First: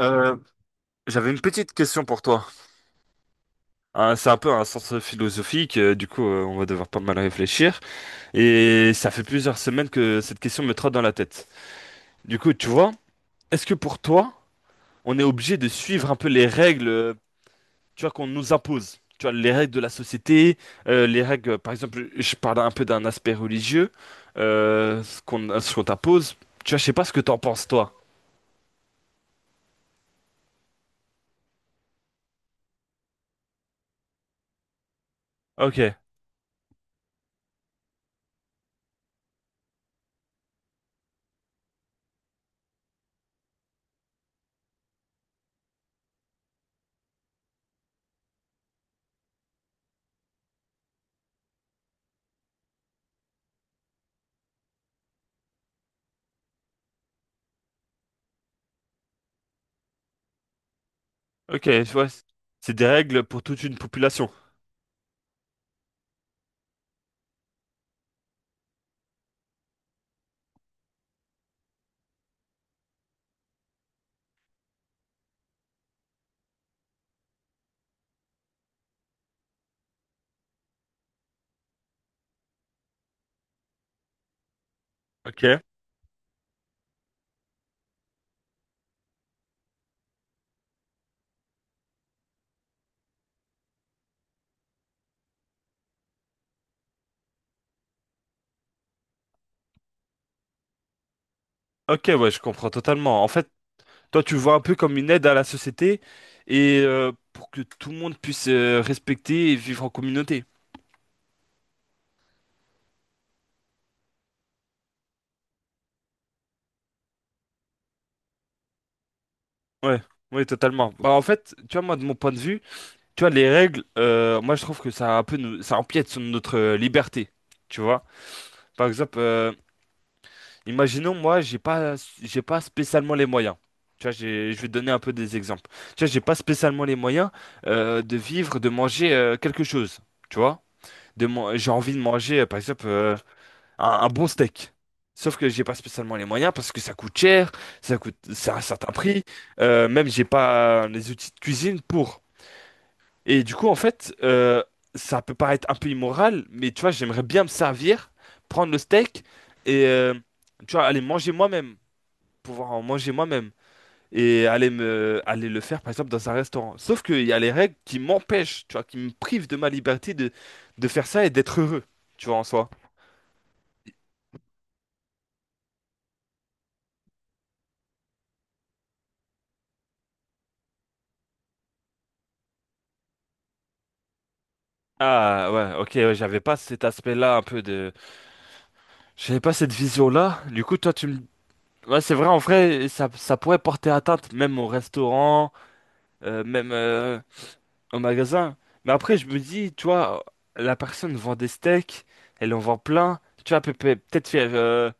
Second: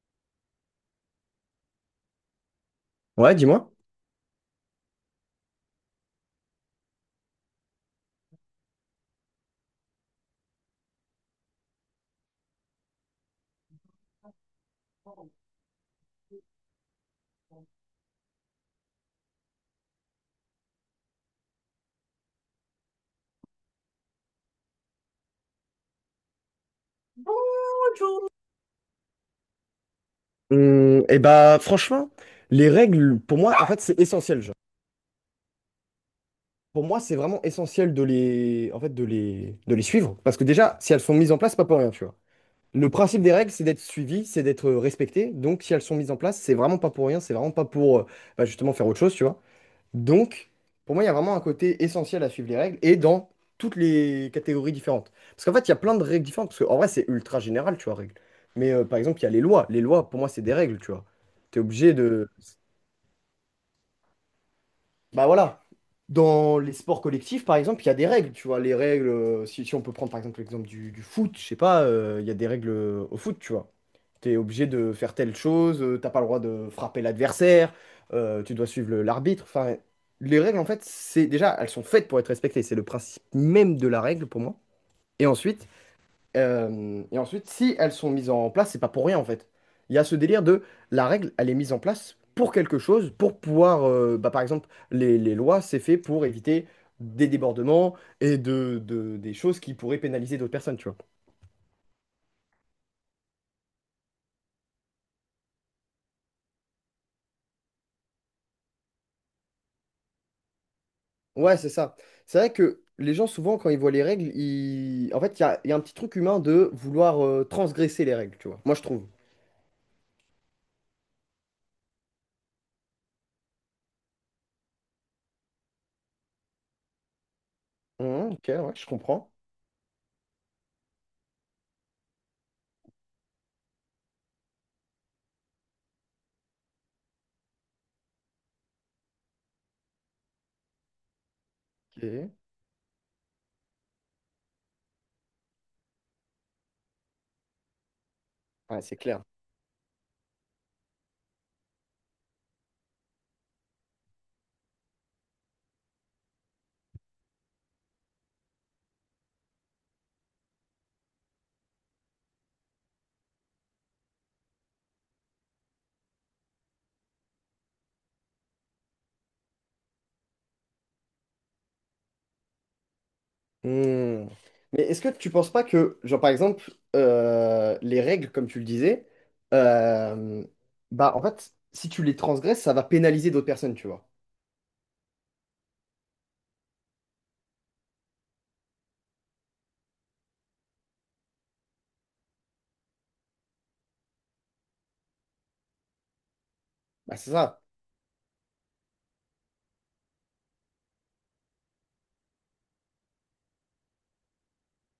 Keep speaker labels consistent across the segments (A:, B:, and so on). A: Euh, J'avais une petite question pour toi.
B: Ouais, dis-moi.
A: Hein, c'est un peu un sens philosophique, du coup on va devoir pas mal réfléchir. Et ça fait plusieurs semaines que cette question me trotte dans la tête. Du coup, tu vois, est-ce que pour toi, on est obligé de suivre un peu les règles, tu vois, qu'on nous impose? Tu vois, les règles de la société, les règles, par exemple, je parle un peu d'un aspect religieux, ce qu'on t'impose. Tu vois, je sais pas ce que t'en penses, toi.
B: Et bah franchement, les règles, pour moi, en fait, c'est essentiel, genre.
A: Ok,
B: Pour moi, c'est vraiment essentiel de les, en fait, de les suivre. Parce que déjà, si elles sont mises en place, c'est pas pour rien, tu vois. Le principe des règles, c'est d'être suivi, c'est d'être respecté. Donc, si elles sont mises en place, c'est vraiment pas pour rien, c'est vraiment pas pour, bah, justement, faire autre chose, tu vois. Donc, pour moi, il y a vraiment un côté essentiel à suivre les règles et dans toutes les catégories différentes. Parce qu'en fait, il y a plein de règles différentes. Parce qu'en vrai, c'est ultra général, tu vois, règles. Mais par exemple, il y a les lois. Les lois, pour moi, c'est des règles, tu vois. Tu
A: ok,
B: es
A: tu
B: obligé. Mm.
A: vois,
B: De,
A: c'est des règles pour toute une population.
B: bah voilà. Dans les sports collectifs, par exemple, il y a des règles, tu vois. Les règles, si on peut prendre par exemple l'exemple du foot, je sais pas, il y a des règles au foot, tu vois. T'es obligé de faire telle chose, t'as pas le droit de frapper l'adversaire, tu dois suivre l'arbitre. Enfin, les règles, en fait, c'est déjà, elles sont faites pour être respectées. C'est le principe même de la règle pour moi. Et
A: Ok.
B: ensuite, si elles sont mises en place, c'est pas pour rien en fait. Il y a ce délire de la règle, elle est mise en place pour quelque chose, pour pouvoir, bah, par exemple, les lois, c'est fait pour éviter des débordements et des choses qui pourraient pénaliser d'autres personnes, tu vois.
A: Ok, ouais, je comprends totalement. En fait, toi, tu le vois un peu comme une aide à la société et pour que tout le monde puisse respecter et vivre en communauté.
B: Ouais, c'est ça. C'est vrai que les gens, souvent, quand ils voient les règles, ils... en fait, il y a un petit truc humain de vouloir transgresser les règles, tu vois. Moi, je trouve.
A: Ouais, ouais, totalement. Bah, en fait, tu vois, moi, de mon point de vue, tu vois, les règles, moi, je trouve que ça un peu, ça empiète sur notre liberté. Tu vois,
B: Ok, ouais, je
A: par exemple,
B: comprends.
A: imaginons, moi, j'ai pas spécialement les moyens. Tu vois, je vais te donner un peu des exemples. Tu vois, j'ai pas spécialement les moyens de vivre, de manger quelque chose. Tu vois? J'ai envie de
B: Ok.
A: manger, par exemple, un bon steak. Sauf que j'ai pas spécialement les moyens parce que ça coûte cher, ça coûte, c'est un
B: Ouais,
A: certain
B: c'est
A: prix.
B: clair.
A: Même j'ai pas les outils de cuisine pour. Et du coup, en fait, ça peut paraître un peu immoral, mais tu vois, j'aimerais bien me servir, prendre le steak et tu vois, aller manger moi-même, pouvoir en manger moi-même et aller le faire, par exemple, dans un restaurant. Sauf qu'il y a les règles qui m'empêchent, tu vois, qui me privent de ma liberté de faire ça et d'être heureux, tu vois, en soi.
B: Hmm. Mais est-ce que tu penses pas que, genre par exemple, les règles, comme tu le disais, euh, bah en fait, si tu les transgresses, ça va pénaliser d'autres personnes, tu vois.
A: Ah ouais, ok, ouais, j'avais pas cet aspect-là un peu de. J'avais pas cette vision-là. Du coup, toi, tu me. Ouais, c'est vrai, en vrai, ça pourrait porter atteinte même au restaurant, même
B: Bah c'est ça.
A: au magasin. Mais après, je me dis, tu vois, la personne vend des steaks, elle en vend plein. Tu vois, elle peut peut-être faire. euh,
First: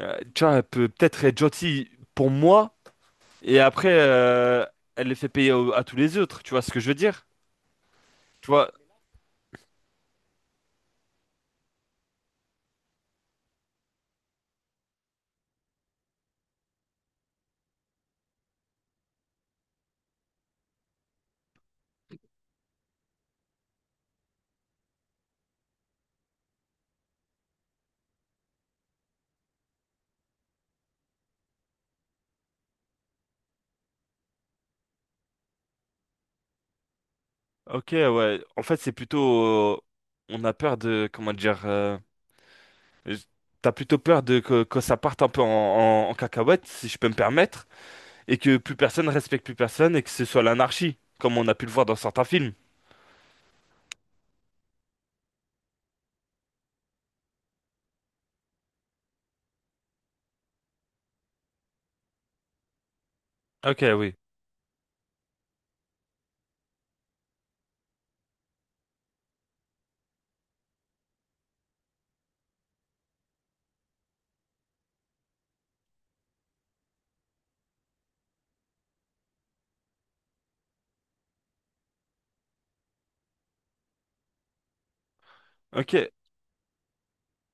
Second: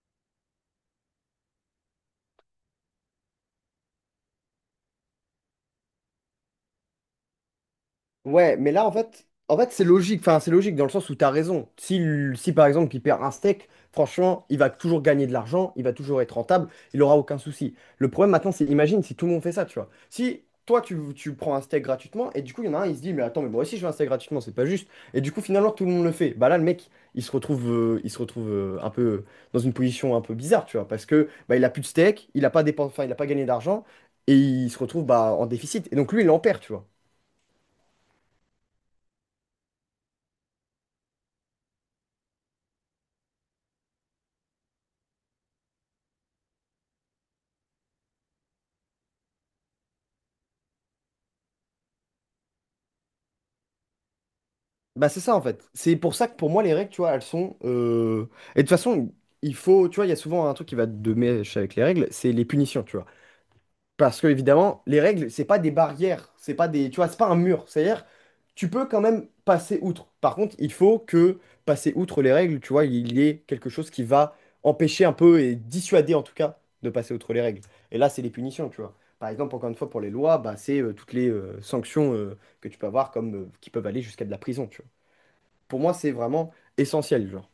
A: euh, Tu vois, elle peut peut-être être gentille pour moi, et après, elle les fait payer à tous les autres, tu vois ce que je veux dire? Tu
B: Ouais,
A: vois.
B: mais là, en fait, c'est logique. Enfin, c'est logique dans le sens où t'as raison. Si par exemple, il perd un steak, franchement, il va toujours gagner de l'argent, il va toujours être rentable, il aura aucun souci. Le problème maintenant, c'est, imagine si tout le monde fait ça, tu vois. Si toi, tu prends un steak gratuitement, et du coup, il y en a un, il se dit, mais attends, mais moi aussi, je veux un steak gratuitement, c'est pas juste. Et du coup, finalement, tout le monde le fait. Bah là, le mec, il se retrouve un peu dans une position un peu bizarre, tu vois, parce que bah, il a plus de steak, il a pas dépen- enfin, il a pas gagné d'argent, et il se retrouve bah, en déficit. Et donc, lui, il en perd, tu vois.
A: Ok, ouais. En fait, c'est plutôt. euh, on a peur de. Comment dire. J- T'as plutôt peur de que ça parte un peu en cacahuète, si je peux me permettre, et que plus personne respecte plus personne et que ce soit l'anarchie, comme on a pu le voir dans certains films.
B: Bah c'est ça en fait. C'est pour ça que pour moi les règles, tu vois, elles sont... Et de toute façon, tu vois, il y a souvent un truc qui va de mèche avec les règles, c'est les punitions, tu vois.
A: Ok, oui.
B: Parce que évidemment, les règles, c'est pas des barrières, c'est pas des... Tu vois, c'est pas un mur. C'est-à-dire, tu peux quand même passer outre. Par contre, il faut que passer outre les règles, tu vois, il y ait quelque chose qui va empêcher un peu et dissuader en tout cas de passer outre les règles. Et là, c'est les punitions, tu vois. Par exemple, encore une fois, pour les lois, bah, c'est toutes les sanctions que tu peux avoir comme qui peuvent aller jusqu'à de la prison, tu vois. Pour moi,
A: Ok.
B: c'est vraiment essentiel, genre.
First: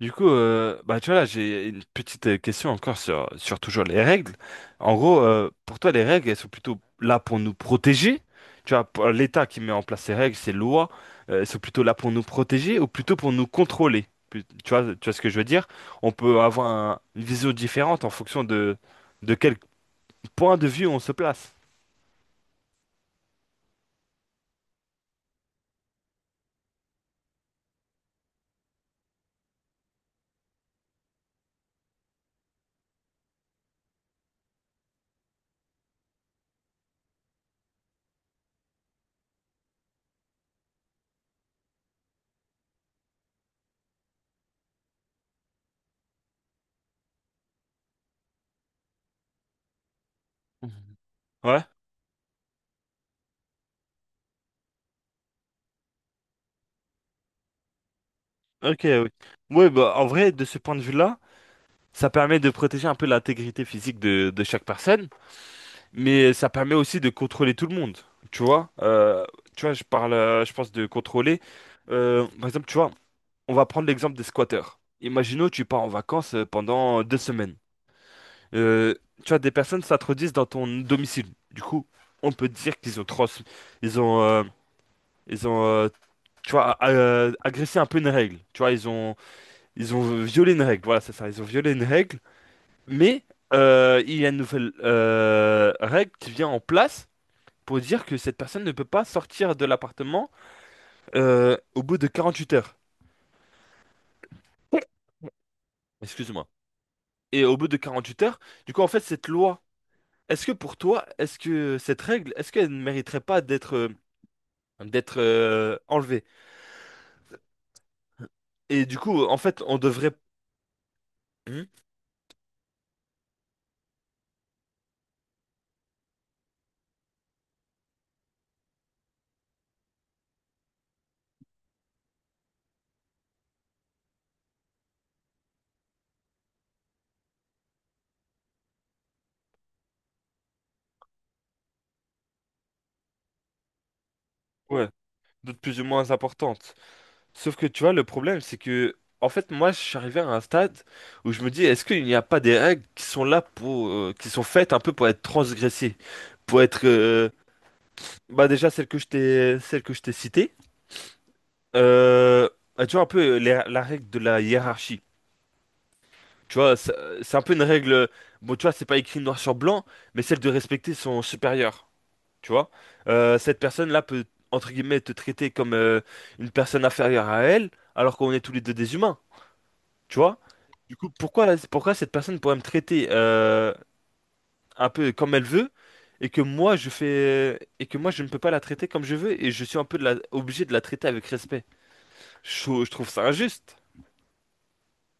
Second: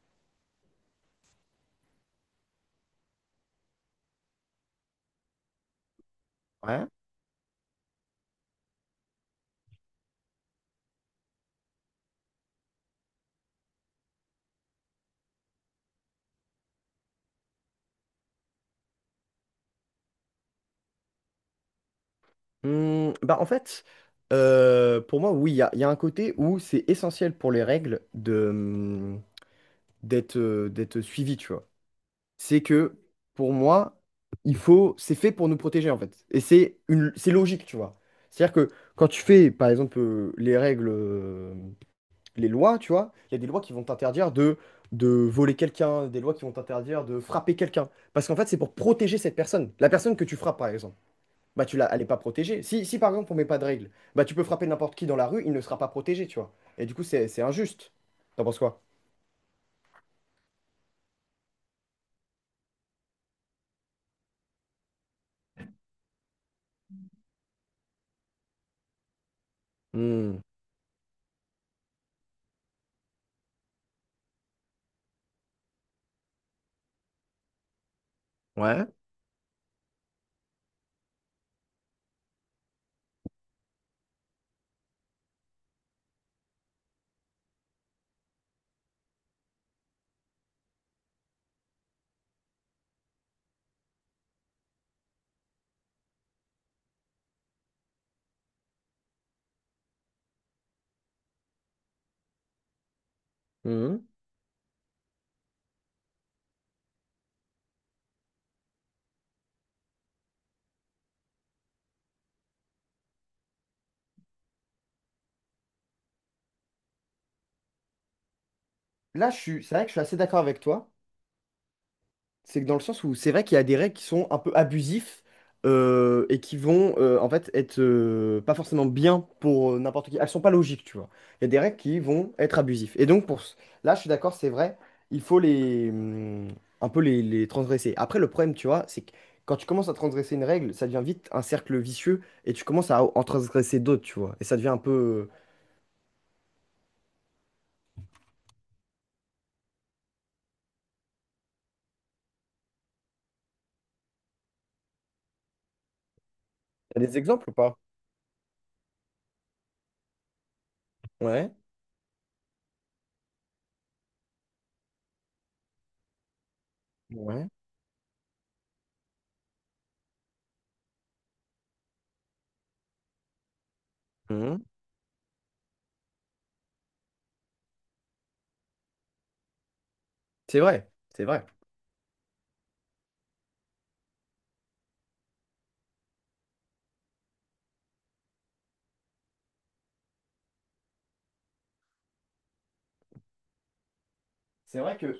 A: Du coup, bah tu vois là, j'ai une petite question encore sur toujours les règles. En gros, pour toi, les règles, elles sont plutôt
B: Ouais.
A: là pour nous protéger. Tu vois, pour l'État qui met en place ces règles, ces lois, elles sont plutôt là pour nous protéger ou plutôt pour nous contrôler. Tu vois ce que je veux dire? On peut avoir une vision différente en fonction de quel point de vue on se place.
B: Bah en fait, pour moi, oui, il y a un côté où c'est essentiel pour les règles d'être d'être suivi, tu vois. C'est que pour moi, il faut, c'est fait pour nous protéger en fait. Et c'est une, c'est logique, tu vois. C'est-à-dire que quand tu fais, par exemple, les règles, les lois, tu vois, il y a des lois qui vont t'interdire de voler quelqu'un, des lois qui vont t'interdire de frapper quelqu'un. Parce qu'en fait, c'est pour protéger cette personne, la personne que tu frappes, par exemple.
A: Mhm. Ouais,
B: Elle est pas protégée. Si par exemple on met pas de règles, bah tu peux frapper n'importe qui dans la rue, il ne sera pas protégé, tu vois. Et du coup, c'est injuste. T'en penses
A: ok,
B: quoi?
A: oui. Oui, bah, en vrai, de ce point de vue-là, ça permet de protéger un peu l'intégrité physique de chaque personne. Mais ça permet aussi de contrôler tout le monde, tu vois. Tu vois, je parle,
B: Hmm.
A: je pense de contrôler. Par exemple, tu vois, on va prendre l'exemple des squatteurs. Imaginons, tu pars en vacances pendant 2 semaines.
B: Ouais.
A: Euh, Tu vois, des personnes s'introduisent dans ton domicile. Du coup, on peut dire qu'ils ont trans, ils ont, euh, ils ont, tu vois, agressé un peu une règle. Tu vois, ils ont violé une règle. Voilà, c'est ça. Ils ont violé une règle. Mais il y a une nouvelle règle qui vient en place pour dire que cette personne ne peut pas sortir de l'appartement au bout de 48 heures.
B: Hmm.
A: Excuse-moi. Et au bout de 48 heures, du coup, en fait, cette loi, est-ce que pour toi, est-ce que cette règle, est-ce qu'elle ne mériterait pas d'être enlevée? Et du coup,
B: Là,
A: en
B: je
A: fait,
B: suis, c'est
A: on
B: vrai que je suis
A: devrait.
B: assez d'accord avec toi.
A: Hmm.
B: C'est que dans le sens où c'est vrai qu'il y a des règles qui sont un peu abusifs et qui vont en fait être pas forcément bien pour n'importe qui. Elles sont pas logiques, tu vois. Il y a des règles qui vont être abusives. Et donc là, je suis d'accord, c'est vrai, il faut les un peu les transgresser. Après, le problème, tu vois, c'est que quand tu commences à transgresser une règle, ça devient vite un cercle vicieux et tu commences à en transgresser d'autres, tu vois. Et ça devient un
A: Ouais,
B: peu.
A: d'autres plus ou moins importantes. Sauf que, tu vois, le problème, c'est que, en fait, moi, je suis arrivé à un stade où je me dis, est-ce qu'il n'y a pas des règles qui sont là pour. Qui sont faites un peu pour être transgressées, pour être.
B: T'as des exemples ou pas?
A: Bah déjà celle que je t'ai citée.
B: Ouais.
A: Euh, Bah, tu vois un peu la règle de la hiérarchie. Tu vois, c'est un
B: Ouais.
A: peu une règle. Bon, tu vois, c'est pas écrit noir sur blanc, mais celle de respecter son supérieur. Tu vois. Cette personne-là peut
B: Mhm.
A: entre guillemets te traiter comme une personne inférieure à elle, alors qu'on est tous les deux des humains. Tu vois.
B: C'est vrai,
A: Du coup,
B: c'est
A: pourquoi
B: vrai.
A: pourquoi cette personne pourrait me traiter un peu comme elle veut et que moi je fais et que moi je ne peux pas la traiter comme je veux et je suis un peu obligé de la traiter avec respect. Je trouve ça injuste.
B: C'est vrai que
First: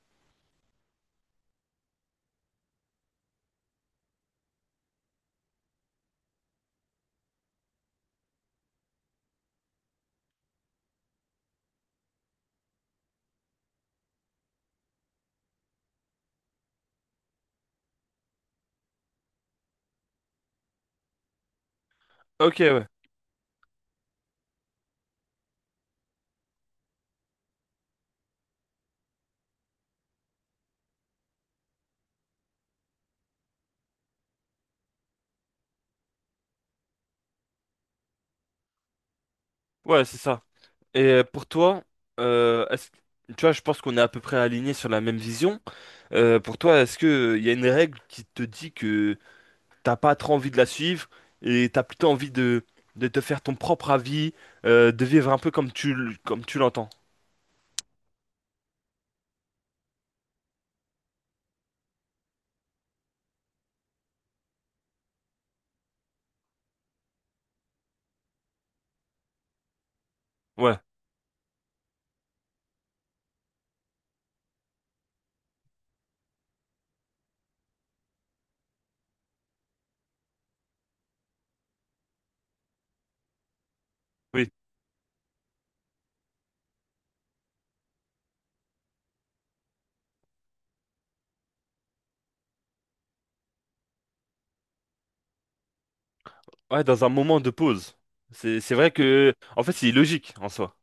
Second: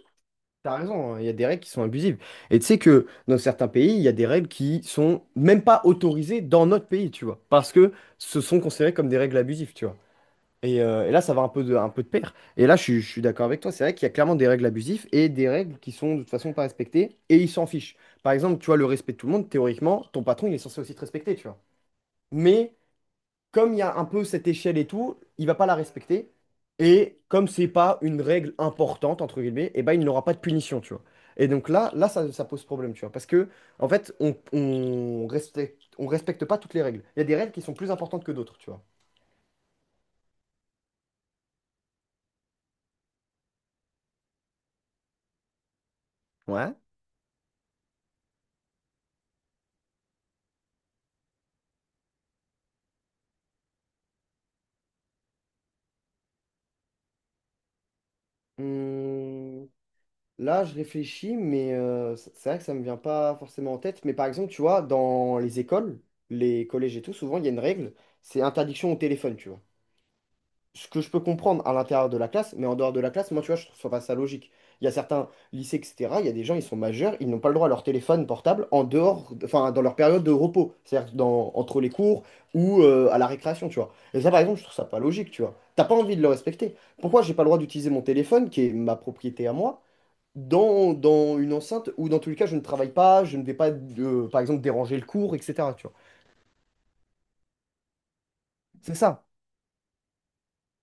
B: T'as raison, hein, il y a des règles qui sont abusives. Et tu sais que dans certains pays, il y a des règles qui sont même pas autorisées dans notre pays, tu vois, parce que ce sont considérées comme des règles abusives, tu vois. Et là, ça va un peu de pair. Et là, je suis d'accord avec toi, c'est vrai qu'il y a clairement des règles abusives et des règles qui sont de toute façon pas respectées, et ils s'en fichent. Par exemple, tu vois, le respect de tout le monde, théoriquement, ton patron, il est censé aussi te respecter, tu vois.
A: Ok,
B: Mais
A: ouais.
B: comme il y a un peu cette échelle et tout, il va pas la respecter. Et comme c'est pas une règle importante, entre guillemets, et ben il n'aura pas de punition, tu vois. Et donc là ça pose problème, tu vois. Parce que, en fait, on respecte pas toutes les règles. Il y a des règles qui sont plus importantes que d'autres, tu vois.
A: Ouais, c'est ça. Et pour toi, euh, est-ce- tu vois, je pense qu'on est à peu près alignés sur la même vision. Pour
B: Ouais.
A: toi, est-ce que il y a une règle qui te dit que t'as pas trop envie de la suivre et t'as plutôt envie de te faire ton propre avis, de vivre un peu comme tu l'entends?
B: Hum, Là, je réfléchis, mais c'est vrai que ça me vient pas forcément en tête. Mais par exemple, tu vois, dans les écoles, les collèges et tout, souvent, il y a une règle, c'est interdiction au téléphone, tu vois.
A: Ouais,
B: Ce que je peux comprendre à l'intérieur de la classe, mais en dehors de la classe, moi, tu vois, je trouve pas ça logique. Il y a certains lycées, etc., il y a des gens, ils sont majeurs, ils n'ont pas le droit à leur téléphone portable en dehors, enfin, dans leur période de repos, c'est-à-dire dans, entre les cours ou à la récréation, tu vois. Et ça, par
A: oui.
B: exemple, je trouve ça pas logique, tu vois. T'as pas envie de le respecter. Pourquoi j'ai pas le droit d'utiliser mon téléphone, qui est ma propriété à moi, dans une enceinte où, dans tous les cas, je ne travaille pas, je ne vais pas, par exemple, déranger le cours, etc., tu vois.
A: Ouais, dans un moment de pause. C'est vrai
B: C'est ça.
A: que, en fait, c'est illogique en soi.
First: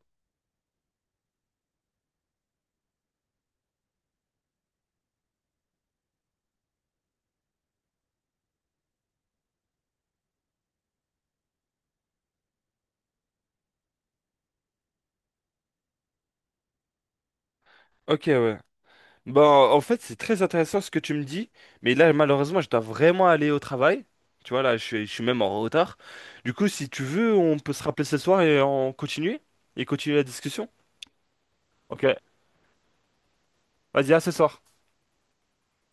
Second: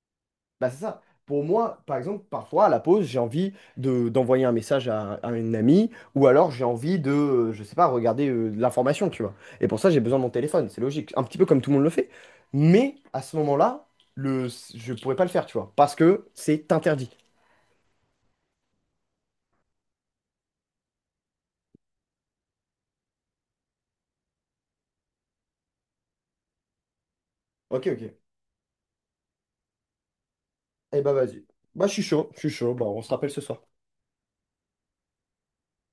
B: Bah, c'est ça. Pour moi, par exemple, parfois à la pause, j'ai envie d'envoyer un message à une amie ou alors j'ai envie de, je sais pas, regarder de l'information, tu vois. Et pour ça, j'ai besoin de mon téléphone, c'est logique. Un petit peu comme tout le monde le fait. Mais à ce moment-là, le, je pourrais pas le faire, tu vois, parce que c'est interdit.
A: Ok, ouais. Ben, en fait, c'est très intéressant ce que tu me dis, mais là, malheureusement, je dois vraiment aller au travail. Tu vois, là, je suis même en retard. Du coup, si tu veux, on peut se
B: Ok,
A: rappeler ce
B: ok.
A: soir et continuer la discussion.
B: Eh bah, vas-y. Bah, je suis
A: Ok,
B: chaud, je suis chaud. Bah, on se rappelle ce soir.
A: vas-y, à ce soir.